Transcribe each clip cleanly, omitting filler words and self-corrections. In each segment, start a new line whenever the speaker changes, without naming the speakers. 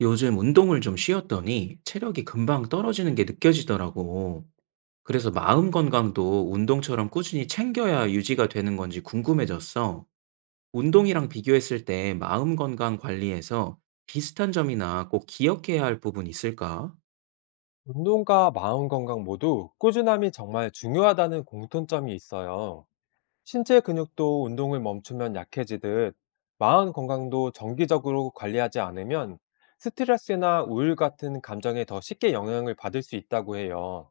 요즘 운동을 좀 쉬었더니 체력이 금방 떨어지는 게 느껴지더라고. 그래서 마음 건강도 운동처럼 꾸준히 챙겨야 유지가 되는 건지 궁금해졌어. 운동이랑 비교했을 때 마음 건강 관리에서 비슷한 점이나 꼭 기억해야 할 부분 있을까?
운동과 마음 건강 모두 꾸준함이 정말 중요하다는 공통점이 있어요. 신체 근육도 운동을 멈추면 약해지듯 마음 건강도 정기적으로 관리하지 않으면 스트레스나 우울 같은 감정에 더 쉽게 영향을 받을 수 있다고 해요.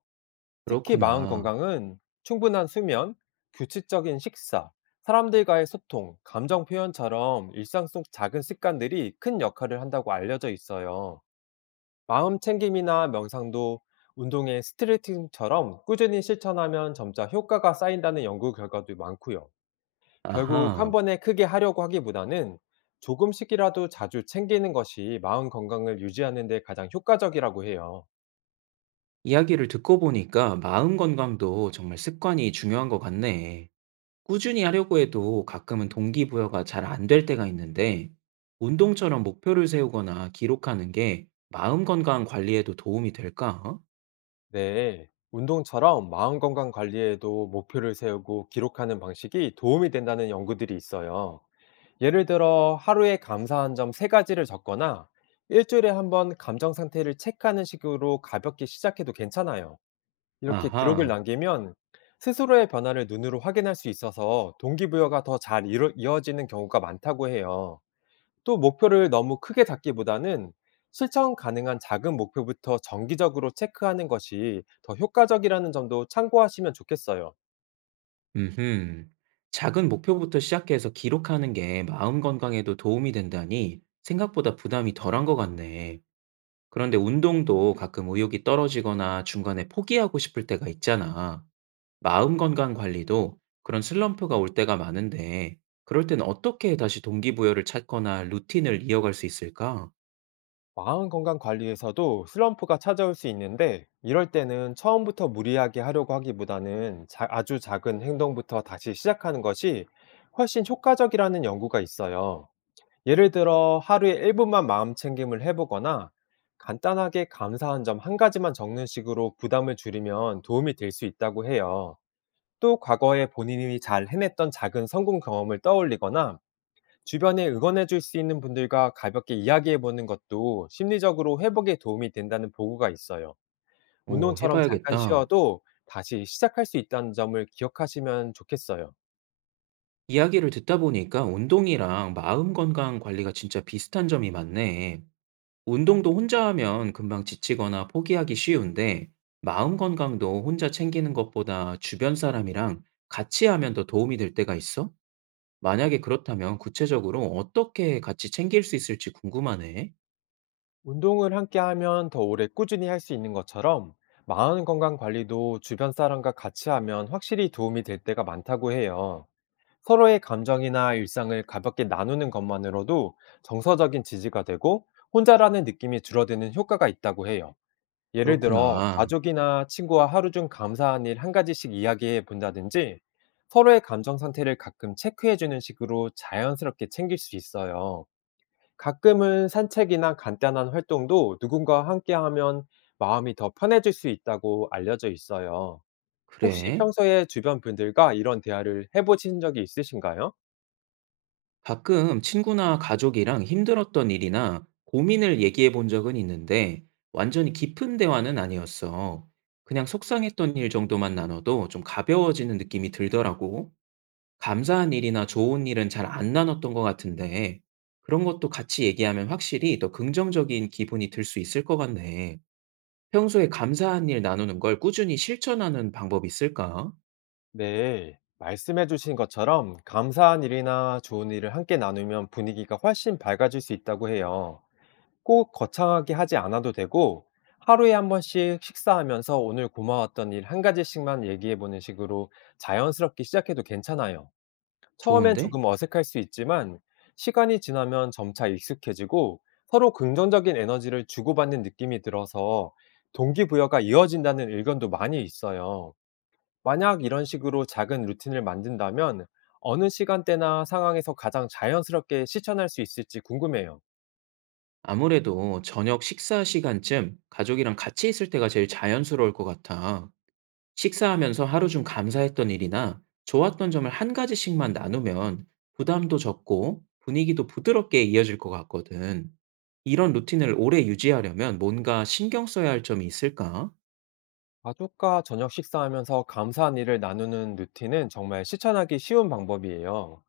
특히 마음
그렇구나.
건강은 충분한 수면, 규칙적인 식사, 사람들과의 소통, 감정 표현처럼 일상 속 작은 습관들이 큰 역할을 한다고 알려져 있어요. 마음 챙김이나 명상도 운동의 스트레칭처럼 꾸준히 실천하면 점차 효과가 쌓인다는 연구 결과도 많고요. 결국 한
아하.
번에 크게 하려고 하기보다는 조금씩이라도 자주 챙기는 것이 마음 건강을 유지하는 데 가장 효과적이라고 해요.
이야기를 듣고 보니까 마음 건강도 정말 습관이 중요한 것 같네. 꾸준히 하려고 해도 가끔은 동기부여가 잘 안 될 때가 있는데, 운동처럼 목표를 세우거나 기록하는 게 마음 건강 관리에도 도움이 될까?
네. 운동처럼 마음 건강 관리에도 목표를 세우고 기록하는 방식이 도움이 된다는 연구들이 있어요. 예를 들어 하루에 감사한 점 3가지 가지를 적거나 일주일에 한번 감정 상태를 체크하는 식으로 가볍게 시작해도 괜찮아요. 이렇게 기록을
아하.
남기면 스스로의 변화를 눈으로 확인할 수 있어서 동기부여가 더 잘이 이어지는 경우가 많다고 해요. 또 목표를 너무 크게 잡기보다는 실천 가능한 작은 목표부터 정기적으로 체크하는 것이 더 효과적이라는 점도 참고하시면 좋겠어요.
음흠. 작은 목표부터 시작해서 기록하는 게 마음 건강에도 도움이 된다니 생각보다 부담이 덜한 것 같네. 그런데 운동도 가끔 의욕이 떨어지거나 중간에 포기하고 싶을 때가 있잖아. 마음 건강 관리도 그런 슬럼프가 올 때가 많은데, 그럴 땐 어떻게 다시 동기부여를 찾거나 루틴을 이어갈 수 있을까?
마음 건강 관리에서도 슬럼프가 찾아올 수 있는데, 이럴 때는 처음부터 무리하게 하려고 하기보다는 아주 작은 행동부터 다시 시작하는 것이 훨씬 효과적이라는 연구가 있어요. 예를 들어 하루에 1분만 마음 챙김을 해보거나 간단하게 감사한 점 한 가지만 적는 식으로 부담을 줄이면 도움이 될 수 있다고 해요. 또 과거에 본인이 잘 해냈던 작은 성공 경험을 떠올리거나 주변에 응원해 줄 수 있는 분들과 가볍게 이야기해 보는 것도 심리적으로 회복에 도움이 된다는 보고가 있어요.
오
운동처럼 잠깐
해봐야겠다.
쉬어도 다시 시작할 수 있다는 점을 기억하시면 좋겠어요.
이야기를 듣다 보니까 운동이랑 마음 건강 관리가 진짜 비슷한 점이 많네. 운동도 혼자 하면 금방 지치거나 포기하기 쉬운데, 마음 건강도 혼자 챙기는 것보다 주변 사람이랑 같이 하면 더 도움이 될 때가 있어? 만약에 그렇다면 구체적으로 어떻게 같이 챙길 수 있을지 궁금하네.
운동을 함께 하면 더 오래 꾸준히 할 수 있는 것처럼 마음 건강 관리도 주변 사람과 같이 하면 확실히 도움이 될 때가 많다고 해요. 서로의 감정이나 일상을 가볍게 나누는 것만으로도 정서적인 지지가 되고 혼자라는 느낌이 줄어드는 효과가 있다고 해요. 예를 들어
그렇구나.
가족이나 친구와 하루 중 감사한 일 한 가지씩 이야기해 본다든지, 서로의 감정 상태를 가끔 체크해 주는 식으로 자연스럽게 챙길 수 있어요. 가끔은 산책이나 간단한 활동도 누군가와 함께 하면 마음이 더 편해질 수 있다고 알려져 있어요. 혹시
그래?
평소에 주변 분들과 이런 대화를 해보신 적이 있으신가요?
가끔 친구나 가족이랑 힘들었던 일이나 고민을 얘기해 본 적은 있는데 완전히 깊은 대화는 아니었어. 그냥 속상했던 일 정도만 나눠도 좀 가벼워지는 느낌이 들더라고. 감사한 일이나 좋은 일은 잘 안 나눴던 것 같은데 그런 것도 같이 얘기하면 확실히 더 긍정적인 기분이 들 수 있을 것 같네. 평소에 감사한 일 나누는 걸 꾸준히 실천하는 방법이 있을까?
네, 말씀해주신 것처럼 감사한 일이나 좋은 일을 함께 나누면 분위기가 훨씬 밝아질 수 있다고 해요. 꼭 거창하게 하지 않아도 되고, 하루에 한 번씩 식사하면서 오늘 고마웠던 일 한 가지씩만 얘기해 보는 식으로 자연스럽게 시작해도 괜찮아요. 처음엔
좋은데?
조금 어색할 수 있지만, 시간이 지나면 점차 익숙해지고 서로 긍정적인 에너지를 주고받는 느낌이 들어서 동기부여가 이어진다는 의견도 많이 있어요. 만약 이런 식으로 작은 루틴을 만든다면 어느 시간대나 상황에서 가장 자연스럽게 실천할 수 있을지 궁금해요.
아무래도 저녁 식사 시간쯤 가족이랑 같이 있을 때가 제일 자연스러울 것 같아. 식사하면서 하루 중 감사했던 일이나 좋았던 점을 한 가지씩만 나누면 부담도 적고 분위기도 부드럽게 이어질 것 같거든. 이런 루틴을 오래 유지하려면 뭔가 신경 써야 할 점이 있을까?
가족과 저녁 식사하면서 감사한 일을 나누는 루틴은 정말 실천하기 쉬운 방법이에요.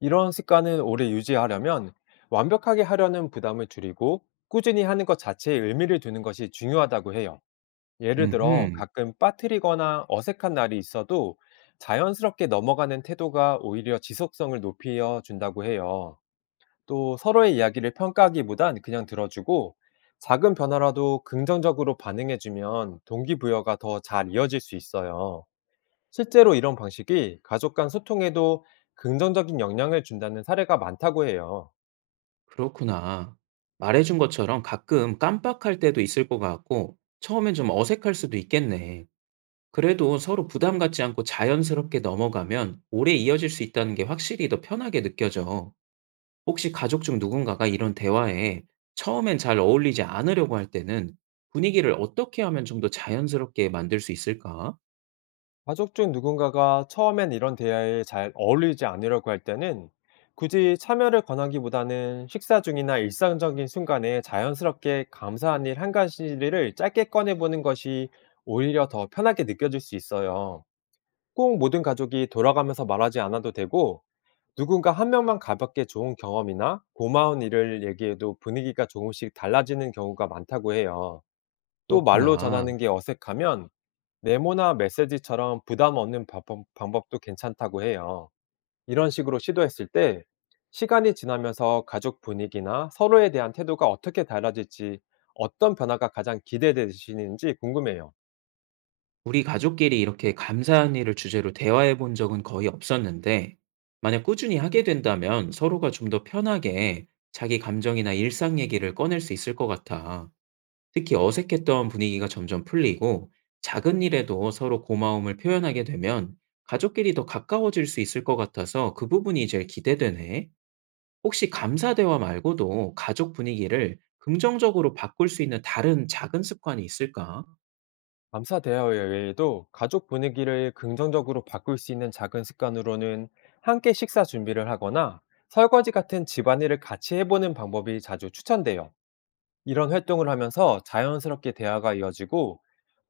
이런 습관을 오래 유지하려면 완벽하게 하려는 부담을 줄이고 꾸준히 하는 것 자체에 의미를 두는 것이 중요하다고 해요. 예를 들어
음흠.
가끔 빠뜨리거나 어색한 날이 있어도 자연스럽게 넘어가는 태도가 오히려 지속성을 높여 준다고 해요. 또 서로의 이야기를 평가하기보단 그냥 들어주고 작은 변화라도 긍정적으로 반응해주면 동기부여가 더 잘 이어질 수 있어요. 실제로 이런 방식이 가족 간 소통에도 긍정적인 영향을 준다는 사례가 많다고 해요.
그렇구나. 말해준 것처럼 가끔 깜빡할 때도 있을 것 같고 처음엔 좀 어색할 수도 있겠네. 그래도 서로 부담 갖지 않고 자연스럽게 넘어가면 오래 이어질 수 있다는 게 확실히 더 편하게 느껴져. 혹시 가족 중 누군가가 이런 대화에 처음엔 잘 어울리지 않으려고 할 때는 분위기를 어떻게 하면 좀 더 자연스럽게 만들 수 있을까?
가족 중 누군가가 처음엔 이런 대화에 잘 어울리지 않으려고 할 때는 굳이 참여를 권하기보다는 식사 중이나 일상적인 순간에 자연스럽게 감사한 일 한 가지를 짧게 꺼내보는 것이 오히려 더 편하게 느껴질 수 있어요. 꼭 모든 가족이 돌아가면서 말하지 않아도 되고, 누군가 한 명만 가볍게 좋은 경험이나 고마운 일을 얘기해도 분위기가 조금씩 달라지는 경우가 많다고 해요. 또 말로
그렇구나.
전하는 게 어색하면 메모나 메시지처럼 부담 없는 방법도 괜찮다고 해요. 이런 식으로 시도했을 때 시간이 지나면서 가족 분위기나 서로에 대한 태도가 어떻게 달라질지, 어떤 변화가 가장 기대되시는지 궁금해요.
우리 가족끼리 이렇게 감사한 일을 주제로 대화해 본 적은 거의 없었는데, 만약 꾸준히 하게 된다면 서로가 좀 더 편하게 자기 감정이나 일상 얘기를 꺼낼 수 있을 것 같아. 특히 어색했던 분위기가 점점 풀리고 작은 일에도 서로 고마움을 표현하게 되면 가족끼리 더 가까워질 수 있을 것 같아서 그 부분이 제일 기대되네. 혹시 감사 대화 말고도 가족 분위기를 긍정적으로 바꿀 수 있는 다른 작은 습관이 있을까?
감사 대화 외에도 가족 분위기를 긍정적으로 바꿀 수 있는 작은 습관으로는 함께 식사 준비를 하거나 설거지 같은 집안일을 같이 해보는 방법이 자주 추천돼요. 이런 활동을 하면서 자연스럽게 대화가 이어지고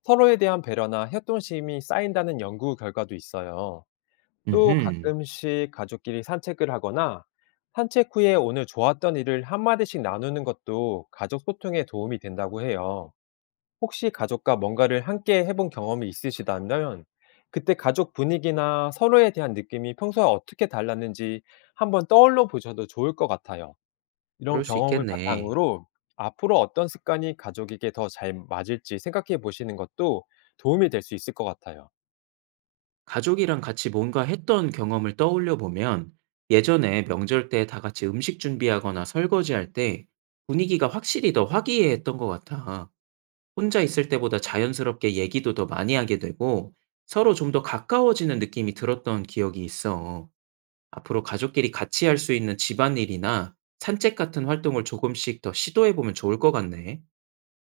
서로에 대한 배려나 협동심이 쌓인다는 연구 결과도 있어요. 또
음흠.
가끔씩 가족끼리 산책을 하거나 산책 후에 오늘 좋았던 일을 한마디씩 나누는 것도 가족 소통에 도움이 된다고 해요. 혹시 가족과 뭔가를 함께 해본 경험이 있으시다면 그때 가족 분위기나 서로에 대한 느낌이 평소와 어떻게 달랐는지 한번 떠올려 보셔도 좋을 것 같아요. 이런
그럴 수
경험을
있겠네.
바탕으로 앞으로 어떤 습관이 가족에게 더 잘 맞을지 생각해 보시는 것도 도움이 될 수 있을 것 같아요.
가족이랑 같이 뭔가 했던 경험을 떠올려 보면 예전에 명절 때 다 같이 음식 준비하거나 설거지할 때 분위기가 확실히 더 화기애애했던 것 같아. 혼자 있을 때보다 자연스럽게 얘기도 더 많이 하게 되고 서로 좀 더 가까워지는 느낌이 들었던 기억이 있어. 앞으로 가족끼리 같이 할 수 있는 집안일이나 산책 같은 활동을 조금씩 더 시도해보면 좋을 것 같네.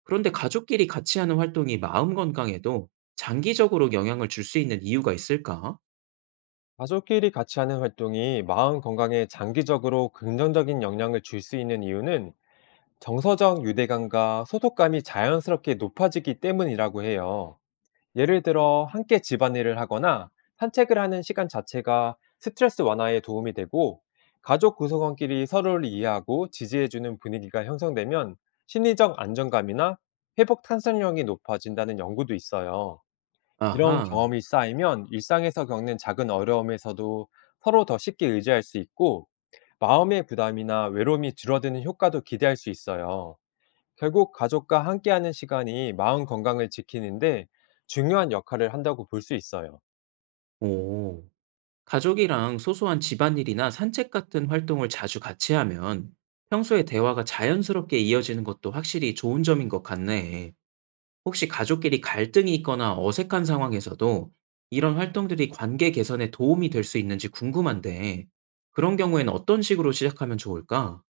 그런데 가족끼리 같이 하는 활동이 마음 건강에도 장기적으로 영향을 줄 수 있는 이유가 있을까?
가족끼리 같이 하는 활동이 마음 건강에 장기적으로 긍정적인 영향을 줄 수 있는 이유는 정서적 유대감과 소속감이 자연스럽게 높아지기 때문이라고 해요. 예를 들어 함께 집안일을 하거나 산책을 하는 시간 자체가 스트레스 완화에 도움이 되고, 가족 구성원끼리 서로를 이해하고 지지해주는 분위기가 형성되면 심리적 안정감이나 회복 탄성력이 높아진다는 연구도 있어요. 이런
아하.
경험이 쌓이면 일상에서 겪는 작은 어려움에서도 서로 더 쉽게 의지할 수 있고, 마음의 부담이나 외로움이 줄어드는 효과도 기대할 수 있어요. 결국 가족과 함께하는 시간이 마음 건강을 지키는데 중요한 역할을 한다고 볼 수 있어요.
오. 가족이랑 소소한 집안일이나 산책 같은 활동을 자주 같이 하면 평소에 대화가 자연스럽게 이어지는 것도 확실히 좋은 점인 것 같네. 혹시 가족끼리 갈등이 있거나 어색한 상황에서도 이런 활동들이 관계 개선에 도움이 될 수 있는지 궁금한데, 그런 경우에는 어떤 식으로 시작하면 좋을까?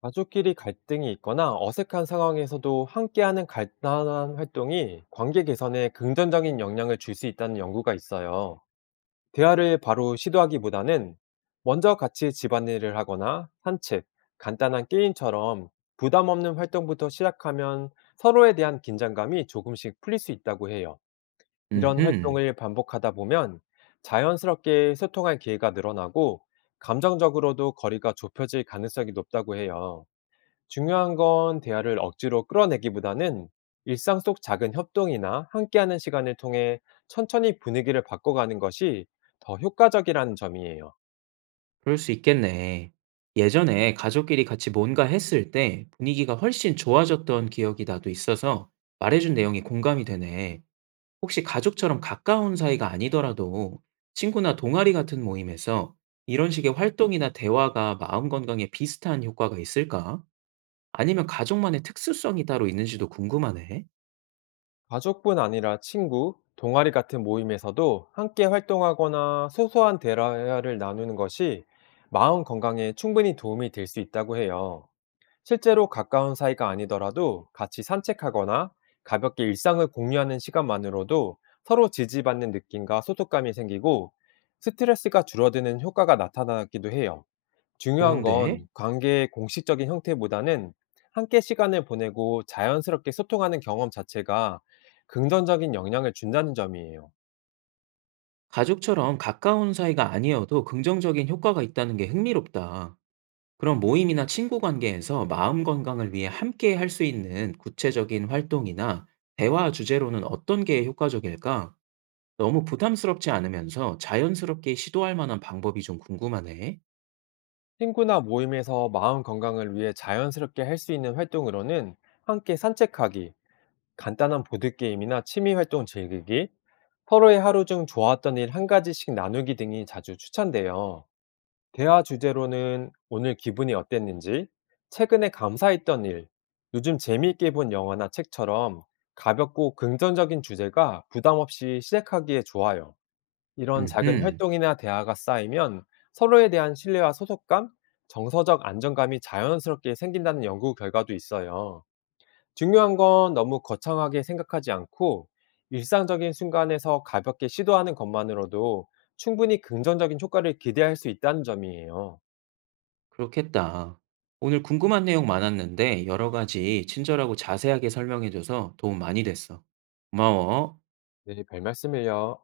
가족끼리 갈등이 있거나 어색한 상황에서도 함께하는 간단한 활동이 관계 개선에 긍정적인 영향을 줄 수 있다는 연구가 있어요. 대화를 바로 시도하기보다는 먼저 같이 집안일을 하거나 산책, 간단한 게임처럼 부담 없는 활동부터 시작하면 서로에 대한 긴장감이 조금씩 풀릴 수 있다고 해요. 이런
음흠.
활동을 반복하다 보면 자연스럽게 소통할 기회가 늘어나고 감정적으로도 거리가 좁혀질 가능성이 높다고 해요. 중요한 건 대화를 억지로 끌어내기보다는 일상 속 작은 협동이나 함께하는 시간을 통해 천천히 분위기를 바꿔가는 것이 더 효과적이라는 점이에요.
그럴 수 있겠네. 예전에 가족끼리 같이 뭔가 했을 때 분위기가 훨씬 좋아졌던 기억이 나도 있어서 말해준 내용이 공감이 되네. 혹시 가족처럼 가까운 사이가 아니더라도 친구나 동아리 같은 모임에서 이런 식의 활동이나 대화가 마음 건강에 비슷한 효과가 있을까? 아니면 가족만의 특수성이 따로 있는지도 궁금하네.
가족뿐 아니라 친구, 동아리 같은 모임에서도 함께 활동하거나 소소한 대화를 나누는 것이 마음 건강에 충분히 도움이 될 수 있다고 해요. 실제로 가까운 사이가 아니더라도 같이 산책하거나 가볍게 일상을 공유하는 시간만으로도 서로 지지받는 느낌과 소속감이 생기고 스트레스가 줄어드는 효과가 나타나기도 해요. 중요한
좋은데,
건 관계의 공식적인 형태보다는 함께 시간을 보내고 자연스럽게 소통하는 경험 자체가 긍정적인 영향을 준다는 점이에요.
가족처럼 가까운 사이가 아니어도 긍정적인 효과가 있다는 게 흥미롭다. 그럼 모임이나 친구 관계에서 마음 건강을 위해 함께 할 수 있는 구체적인 활동이나 대화 주제로는 어떤 게 효과적일까? 너무 부담스럽지 않으면서 자연스럽게 시도할 만한 방법이 좀 궁금하네.
친구나 모임에서 마음 건강을 위해 자연스럽게 할 수 있는 활동으로는 함께 산책하기, 간단한 보드게임이나 취미 활동 즐기기, 서로의 하루 중 좋았던 일 한 가지씩 나누기 등이 자주 추천돼요. 대화 주제로는 오늘 기분이 어땠는지, 최근에 감사했던 일, 요즘 재미있게 본 영화나 책처럼 가볍고 긍정적인 주제가 부담 없이 시작하기에 좋아요. 이런
음흠.
작은 활동이나 대화가 쌓이면 서로에 대한 신뢰와 소속감, 정서적 안정감이 자연스럽게 생긴다는 연구 결과도 있어요. 중요한 건 너무 거창하게 생각하지 않고 일상적인 순간에서 가볍게 시도하는 것만으로도 충분히 긍정적인 효과를 기대할 수 있다는 점이에요.
그렇겠다. 오늘 궁금한 내용 많았는데 여러 가지 친절하고 자세하게 설명해줘서 도움 많이 됐어. 고마워.
네, 별말씀을요.